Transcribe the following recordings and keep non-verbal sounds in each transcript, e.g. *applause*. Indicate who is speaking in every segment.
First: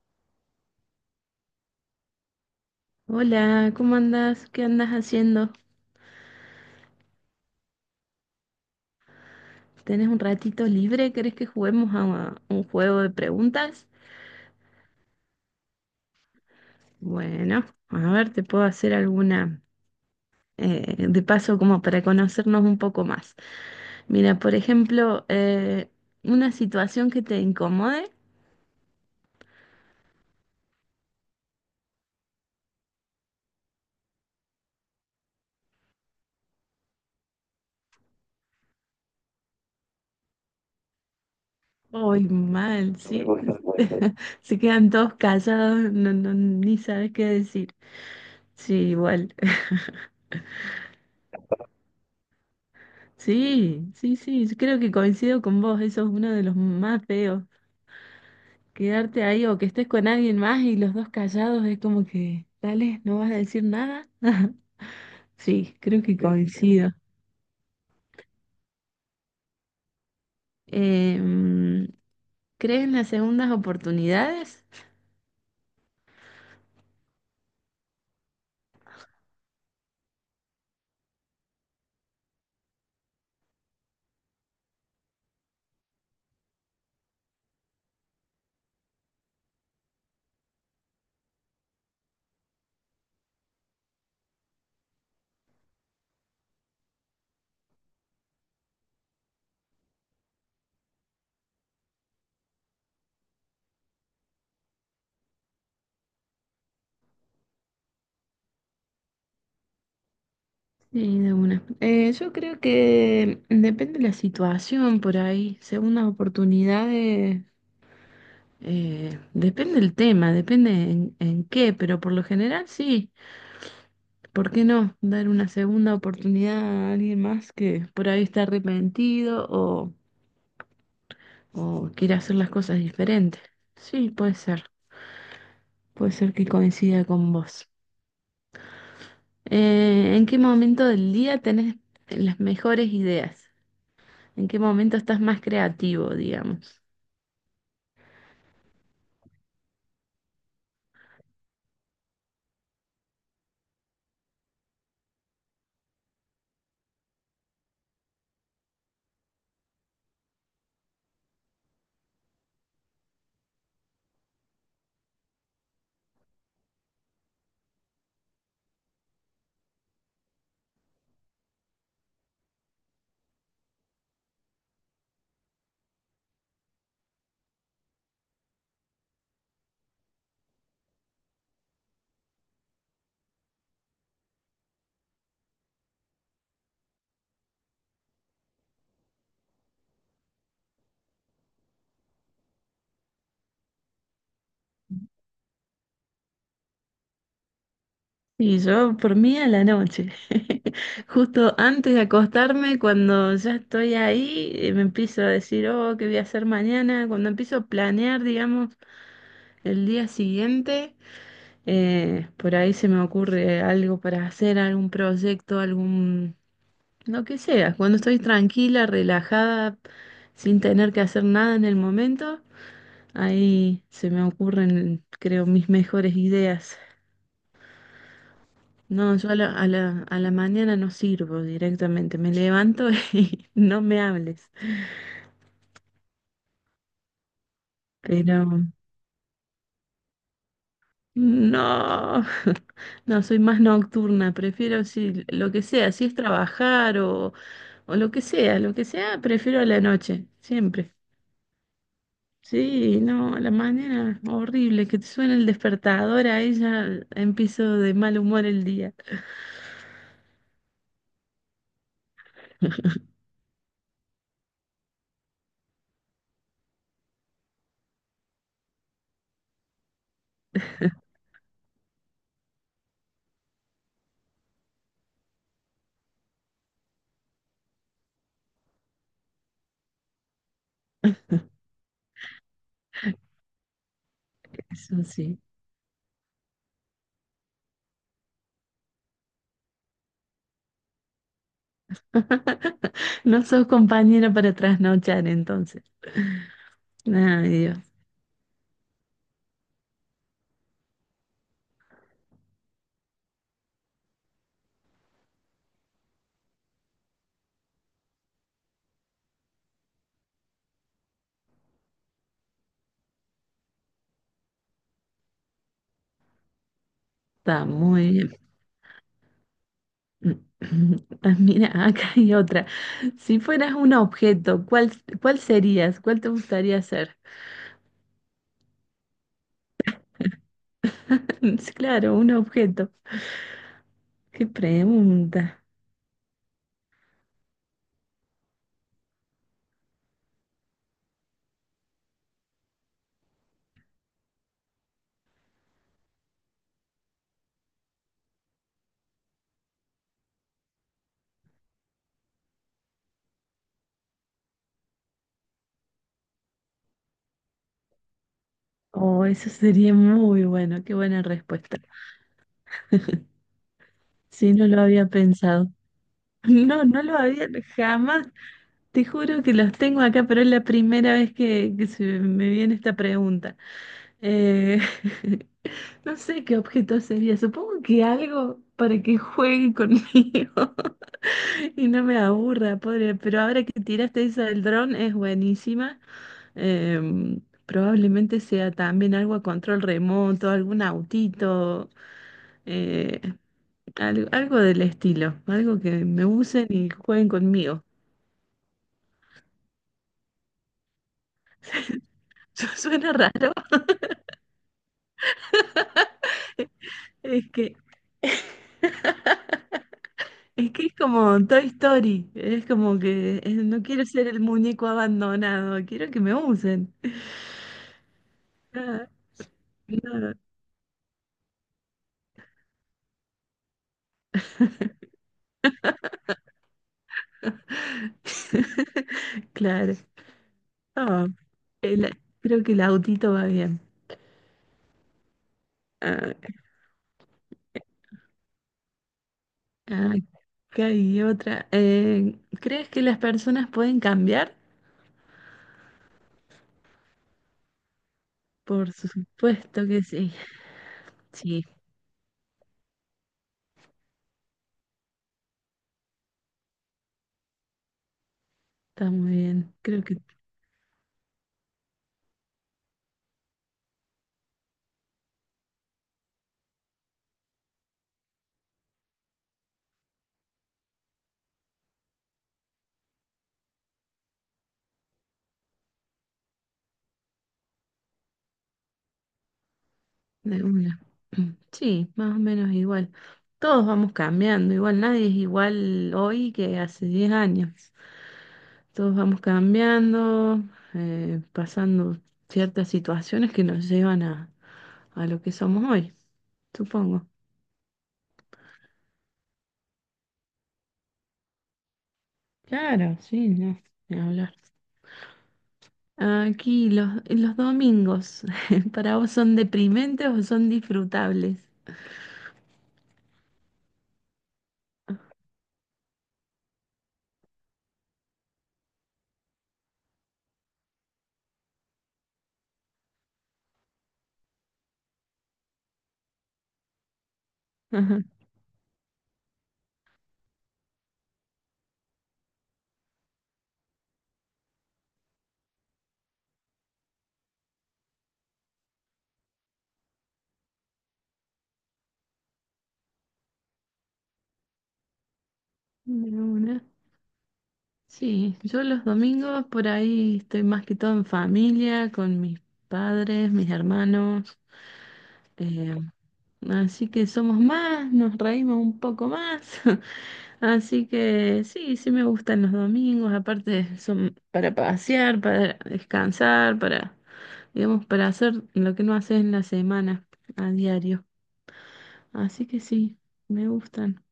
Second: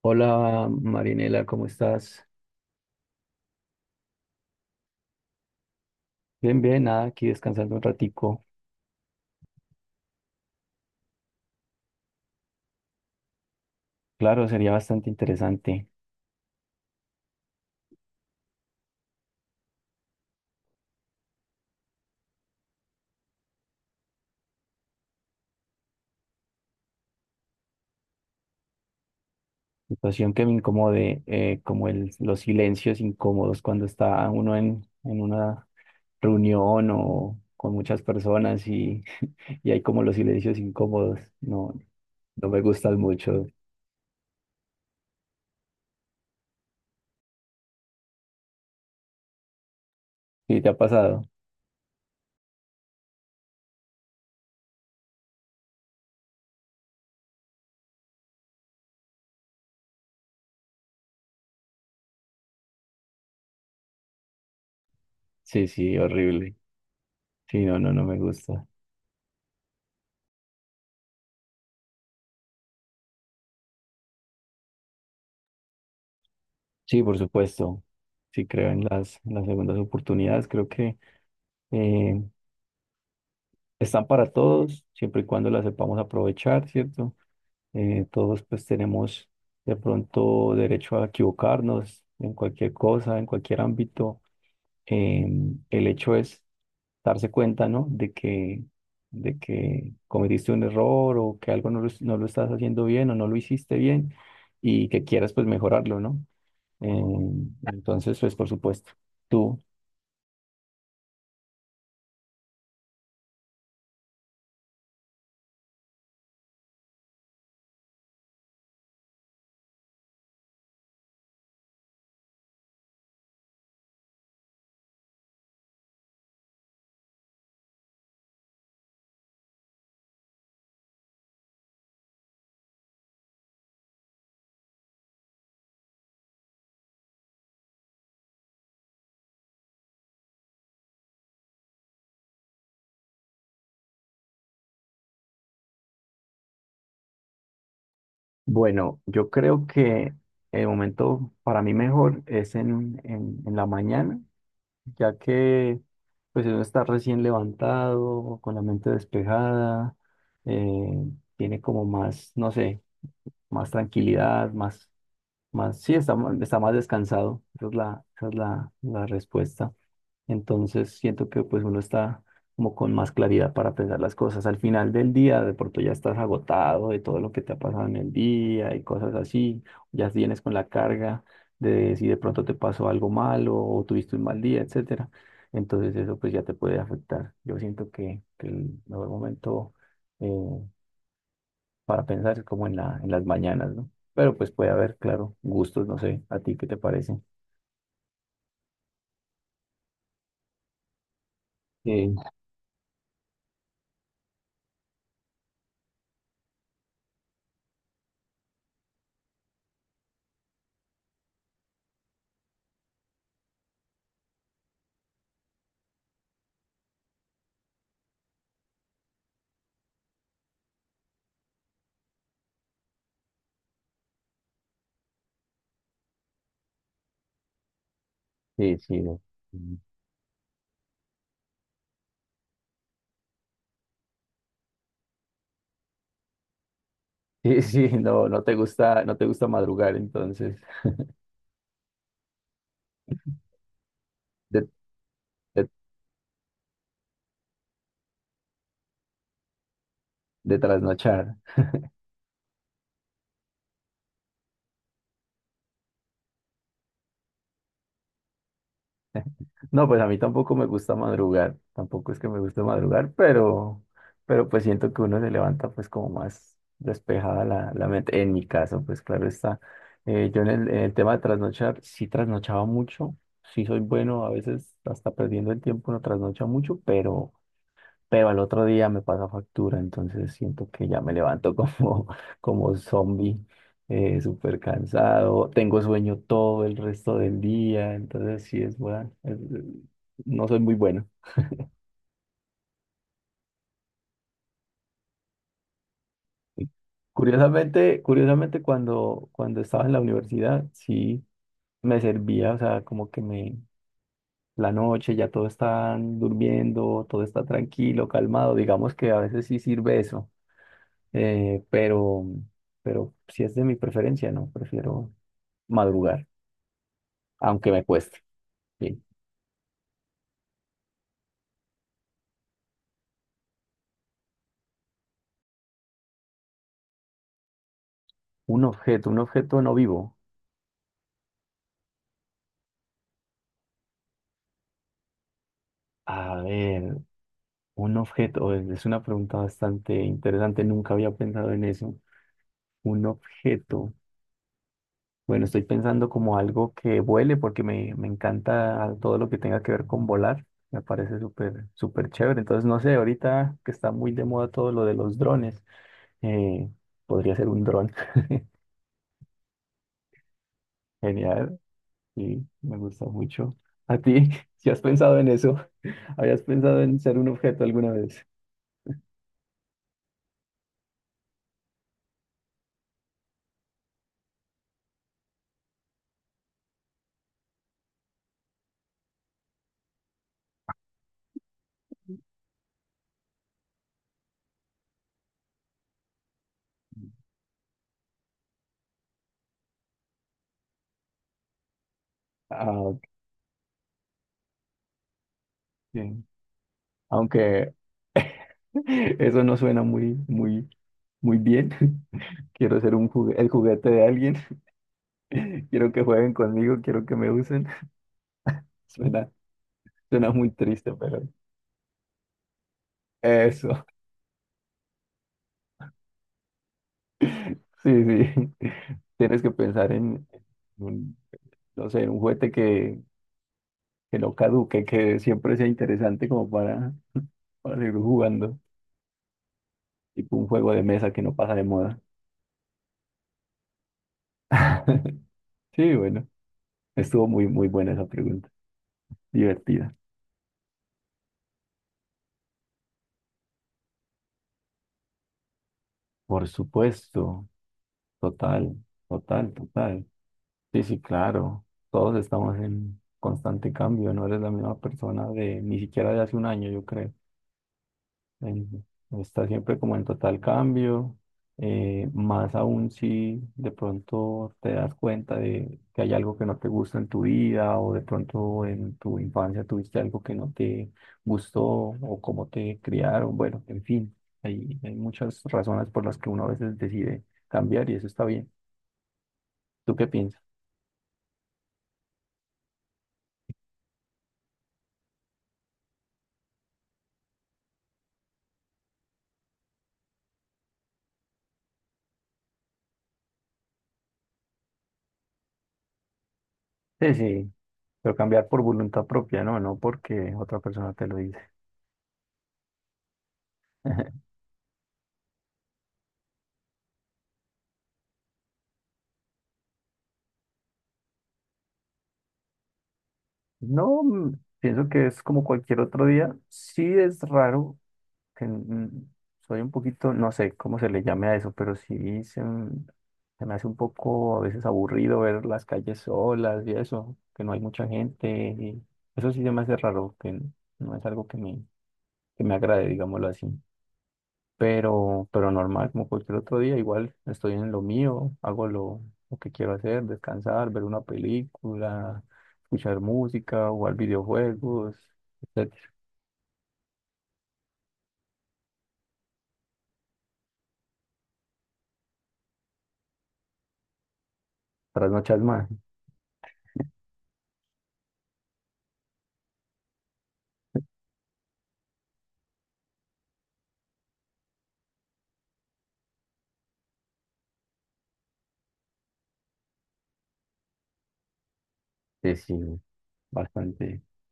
Speaker 1: Hola Marinela, ¿cómo estás?
Speaker 2: Hola, ¿cómo andas? ¿Qué andas haciendo?
Speaker 1: Bien, bien, nada, aquí descansando un ratico.
Speaker 2: ¿Tenés un ratito libre? ¿Querés que juguemos a un juego de preguntas?
Speaker 1: Claro, sería bastante interesante.
Speaker 2: Bueno, a ver, te puedo hacer alguna de paso como para conocernos un poco más. Mira, por ejemplo, una situación que te incomode.
Speaker 1: Situación que me incomode, como los silencios incómodos cuando está uno en una reunión o con muchas personas y, *laughs* y hay como los silencios incómodos. No,
Speaker 2: Uy,
Speaker 1: no me
Speaker 2: mal,
Speaker 1: gustan
Speaker 2: sí.
Speaker 1: mucho.
Speaker 2: *laughs* Se quedan todos callados, no, no, ni sabes qué decir. Sí, igual. *laughs*
Speaker 1: ¿Sí te ha pasado?
Speaker 2: Sí, sí, sí, yo creo que coincido con vos, eso es uno de los más feos. Quedarte ahí o que estés con alguien más y los dos callados es como que, dale, no vas a decir nada. *laughs*
Speaker 1: Sí,
Speaker 2: Sí,
Speaker 1: sí,
Speaker 2: creo que sí,
Speaker 1: horrible.
Speaker 2: coincido.
Speaker 1: Sí, no, no, no me gusta.
Speaker 2: Em, ¿Crees en las segundas oportunidades?
Speaker 1: Sí, por supuesto. Sí, creo en en las segundas oportunidades. Creo que eh, están para todos, siempre y cuando las sepamos aprovechar, ¿cierto? Todos pues tenemos de pronto derecho a equivocarnos en cualquier cosa, en cualquier ámbito. El hecho es darse cuenta, ¿no? De que cometiste un error o que algo no lo estás haciendo bien o no lo hiciste bien y que quieras pues mejorarlo, ¿no? Entonces, pues por supuesto, tú,
Speaker 2: Sí, de una. Yo creo que depende de la situación por ahí. Segundas oportunidades, depende el tema, depende en qué, pero por lo general sí. ¿Por qué no dar una segunda oportunidad a alguien más que por ahí está arrepentido o quiere hacer las cosas diferentes? Sí, puede ser que coincida con vos. ¿En qué momento del día tenés las mejores ideas? ¿En qué momento estás más creativo, digamos?
Speaker 1: bueno, yo creo que el momento para mí mejor es en la mañana, ya que pues uno está recién levantado, con la mente despejada, eh, tiene como más, no sé, más tranquilidad, más, más, sí, está, está más descansado. Esa es esa es la respuesta. Entonces siento que pues uno está como con más claridad para pensar las cosas. Al final del día, de pronto ya estás agotado de todo lo que te ha pasado en el día y cosas así. Ya vienes con la carga de si de pronto te pasó algo malo o tuviste un mal día, etcétera. Entonces eso pues ya te puede afectar. Yo siento que el mejor momento eh, para pensar es como en en las mañanas, ¿no? Pero pues puede haber, claro, gustos, no sé, ¿a ti qué te parece?
Speaker 2: Y yo, por mí, a la noche. *laughs* Justo antes de
Speaker 1: Sí,
Speaker 2: acostarme, cuando ya estoy ahí, me empiezo a decir, oh, ¿qué voy a hacer mañana? Cuando empiezo a planear, digamos, el día siguiente, por ahí se me ocurre algo para hacer, algún proyecto, algún Lo que sea, cuando estoy tranquila, relajada, sin tener que hacer nada en el momento, ahí se me ocurren, creo, mis mejores ideas.
Speaker 1: sí, sí.
Speaker 2: No, yo a la mañana no sirvo directamente, me levanto *laughs* y no me hables.
Speaker 1: *laughs* Sí, sí, no, no
Speaker 2: Pero
Speaker 1: te gusta, no te gusta madrugar, entonces,
Speaker 2: no, *laughs* no, soy más nocturna,
Speaker 1: de,
Speaker 2: prefiero si lo que
Speaker 1: de,
Speaker 2: sea, si es trabajar o lo que sea, prefiero a la noche,
Speaker 1: de
Speaker 2: siempre.
Speaker 1: trasnochar.
Speaker 2: Sí, no, la manera horrible que te suena el despertador a ella, empiezo de mal humor el día.
Speaker 1: *laughs* No, pues a mí tampoco me gusta madrugar, tampoco es que me guste madrugar, pero pues siento que uno se levanta pues como más despejada la mente. En mi caso, pues claro está. Yo en en el tema de trasnochar, sí trasnochaba mucho, sí soy bueno, a veces hasta perdiendo el tiempo no trasnocha mucho, pero al otro día me paga factura, entonces siento que ya me levanto como, *laughs* como zombie, súper
Speaker 2: Eso sí.
Speaker 1: cansado, tengo sueño todo el resto del día, entonces sí es bueno, no soy muy bueno.
Speaker 2: *laughs* No sos compañera para trasnochar entonces. Ay, Dios,
Speaker 1: Curiosamente, curiosamente cuando estaba en la universidad, sí me servía, o sea, como que me, la noche ya todos están durmiendo, todo está tranquilo, calmado, digamos que a veces sí sirve eso. eh, pero, pero si es de mi preferencia, no, prefiero madrugar,
Speaker 2: está
Speaker 1: aunque me
Speaker 2: muy
Speaker 1: cueste.
Speaker 2: bien.
Speaker 1: Bien.
Speaker 2: *clears throat* Ah, mira, *laughs* acá hay otra. Si fueras un objeto, ¿cuál serías? ¿Cuál te gustaría ser?
Speaker 1: Un objeto no vivo.
Speaker 2: *laughs* Sí, claro, un objeto. Qué pregunta.
Speaker 1: A ver, un objeto, es una pregunta bastante interesante, nunca había pensado en eso. Un objeto. Bueno, estoy pensando como algo que vuele porque me encanta todo lo que tenga que ver con volar. Me parece súper, súper chévere. Entonces, no sé, ahorita que está muy de moda todo lo de los drones, eh, podría ser un dron.
Speaker 2: Oh, eso sería muy bueno, qué
Speaker 1: *laughs*
Speaker 2: buena
Speaker 1: Genial,
Speaker 2: respuesta.
Speaker 1: sí, me gusta mucho. ¿A ti?
Speaker 2: Sí,
Speaker 1: *laughs*
Speaker 2: no
Speaker 1: ¿Si has
Speaker 2: lo había
Speaker 1: pensado en eso?
Speaker 2: pensado.
Speaker 1: *laughs* ¿Habías pensado
Speaker 2: No,
Speaker 1: en
Speaker 2: no lo
Speaker 1: ser un
Speaker 2: había
Speaker 1: objeto alguna vez?
Speaker 2: jamás. Te juro que los tengo acá, pero es la primera vez que se me viene esta pregunta. Eh, *laughs* no sé qué objeto sería. Supongo que algo para que juegue conmigo. *laughs* Y no me aburra, pobre. Pero ahora que tiraste esa del dron, es buenísima. Em, Probablemente sea también algo a control remoto, algún autito,
Speaker 1: Ah, ok.
Speaker 2: eh, algo, del estilo. Algo que me usen y jueguen
Speaker 1: Aunque
Speaker 2: conmigo.
Speaker 1: *laughs* eso no suena muy, muy, muy bien. *laughs*
Speaker 2: *laughs*
Speaker 1: Quiero ser un
Speaker 2: Suena
Speaker 1: el
Speaker 2: raro.
Speaker 1: juguete de alguien. *laughs* Quiero que jueguen conmigo, quiero que me
Speaker 2: Es
Speaker 1: usen.
Speaker 2: que,
Speaker 1: *laughs* Suena, suena muy
Speaker 2: *laughs* es que
Speaker 1: triste,
Speaker 2: es
Speaker 1: pero
Speaker 2: como Toy Story. Es como que
Speaker 1: eso.
Speaker 2: no
Speaker 1: *laughs*
Speaker 2: quiero ser el muñeco abandonado. Quiero que me usen. *laughs*
Speaker 1: Sí, sí. *laughs*
Speaker 2: Nada,
Speaker 1: Tienes que pensar en
Speaker 2: nada.
Speaker 1: un, no sé, en un juguete que no caduque, que siempre sea interesante como para seguir jugando.
Speaker 2: *laughs* Claro.
Speaker 1: Tipo un juego de mesa que
Speaker 2: Ah,
Speaker 1: no pasa de moda.
Speaker 2: el- creo que el autito va bien.
Speaker 1: *laughs* Sí, bueno,
Speaker 2: Ah,
Speaker 1: estuvo muy, muy buena esa pregunta, divertida.
Speaker 2: ah, acá hay otra. ¿Crees que las personas pueden cambiar?
Speaker 1: Por supuesto, total,
Speaker 2: Por
Speaker 1: total,
Speaker 2: supuesto que
Speaker 1: total.
Speaker 2: sí.
Speaker 1: Sí, sí,
Speaker 2: Sí,
Speaker 1: claro, todos estamos en constante cambio, no eres la misma persona de ni siquiera de hace un año, yo creo. eh,
Speaker 2: está muy
Speaker 1: está
Speaker 2: bien.
Speaker 1: siempre como
Speaker 2: Creo
Speaker 1: en
Speaker 2: que
Speaker 1: total cambio, más aún si de pronto te das cuenta de que hay algo que no te gusta en tu vida o de pronto en tu infancia tuviste algo que no te gustó o cómo te criaron, bueno, en fin, hay muchas razones por las que uno a veces decide cambiar y eso está bien. ¿Tú qué piensas?
Speaker 2: de una. Mm, sí, más o menos igual. Todos vamos cambiando. Igual nadie es igual hoy que hace 10 años. Todos vamos cambiando, pasando ciertas situaciones que nos llevan a lo que somos hoy,
Speaker 1: Sí,
Speaker 2: supongo.
Speaker 1: sí, pero cambiar por voluntad propia, no, no porque otra persona te lo dice.
Speaker 2: Claro, sí, no,
Speaker 1: *laughs*
Speaker 2: ni hablar. Aquí los domingos, *laughs* ¿para vos son deprimentes o son disfrutables?
Speaker 1: No, mm, pienso que es como cualquier otro día. Sí es raro que soy un poquito, no sé cómo se le llame a eso, pero sí se, se me hace un poco a veces aburrido ver las calles solas y eso, que no hay mucha
Speaker 2: Ajá.
Speaker 1: gente. Y eso sí se me hace raro, no es algo que me agrade, digámoslo así, pero normal, como cualquier otro día, igual estoy en lo mío, hago lo que quiero hacer, descansar, ver una película, escuchar música, jugar videojuegos, etcétera.
Speaker 2: De una. Sí, yo los domingos por ahí estoy más que todo en familia, con mis padres, mis hermanos,
Speaker 1: Trasnochas más,
Speaker 2: eh, así que somos más, nos reímos un poco más. *laughs* Así que sí, sí me gustan los domingos, aparte son para pasear, para descansar, para, digamos, para hacer lo que no haces en la semana a diario.
Speaker 1: sí, sí,
Speaker 2: Así que sí, me
Speaker 1: bastante.
Speaker 2: gustan.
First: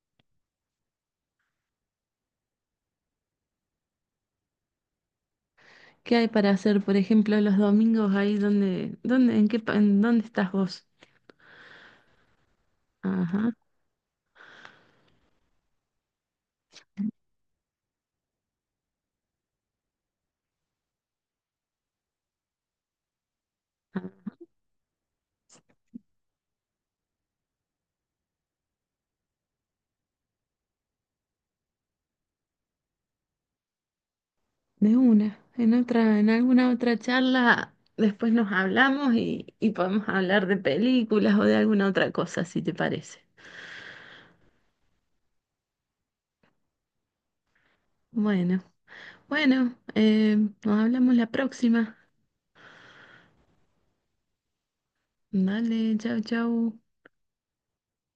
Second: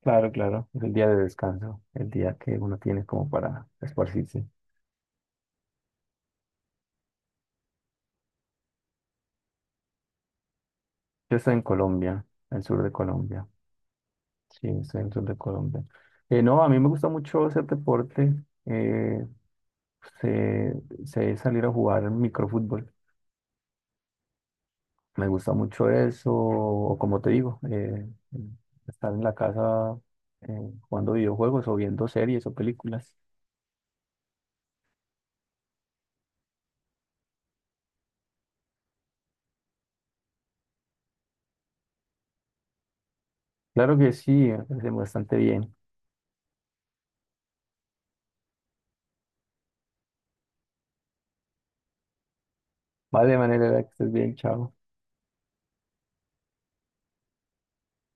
Speaker 1: Claro, claro, es el día de descanso, el día que uno tiene como para esparcirse.
Speaker 2: ¿Qué hay para hacer, por ejemplo, los domingos ahí donde, dónde, en qué, en dónde estás vos?
Speaker 1: Yo estoy en Colombia, en el sur de Colombia,
Speaker 2: Ajá,
Speaker 1: sí, estoy en el sur de Colombia. No, a mí me gusta mucho hacer deporte, eh, sé, sé salir a jugar microfútbol.
Speaker 2: ah,
Speaker 1: Me gusta mucho eso, o como te digo, estar en la casa eh, jugando videojuegos o viendo series o películas.
Speaker 2: de una. En alguna otra charla después nos hablamos y podemos hablar de películas o de alguna otra cosa, si te parece.
Speaker 1: Claro que sí, me parece bastante bien.
Speaker 2: Bueno. Bueno, nos hablamos la próxima.
Speaker 1: Vale, manera que estés bien, chao.
Speaker 2: Dale, chau, chau.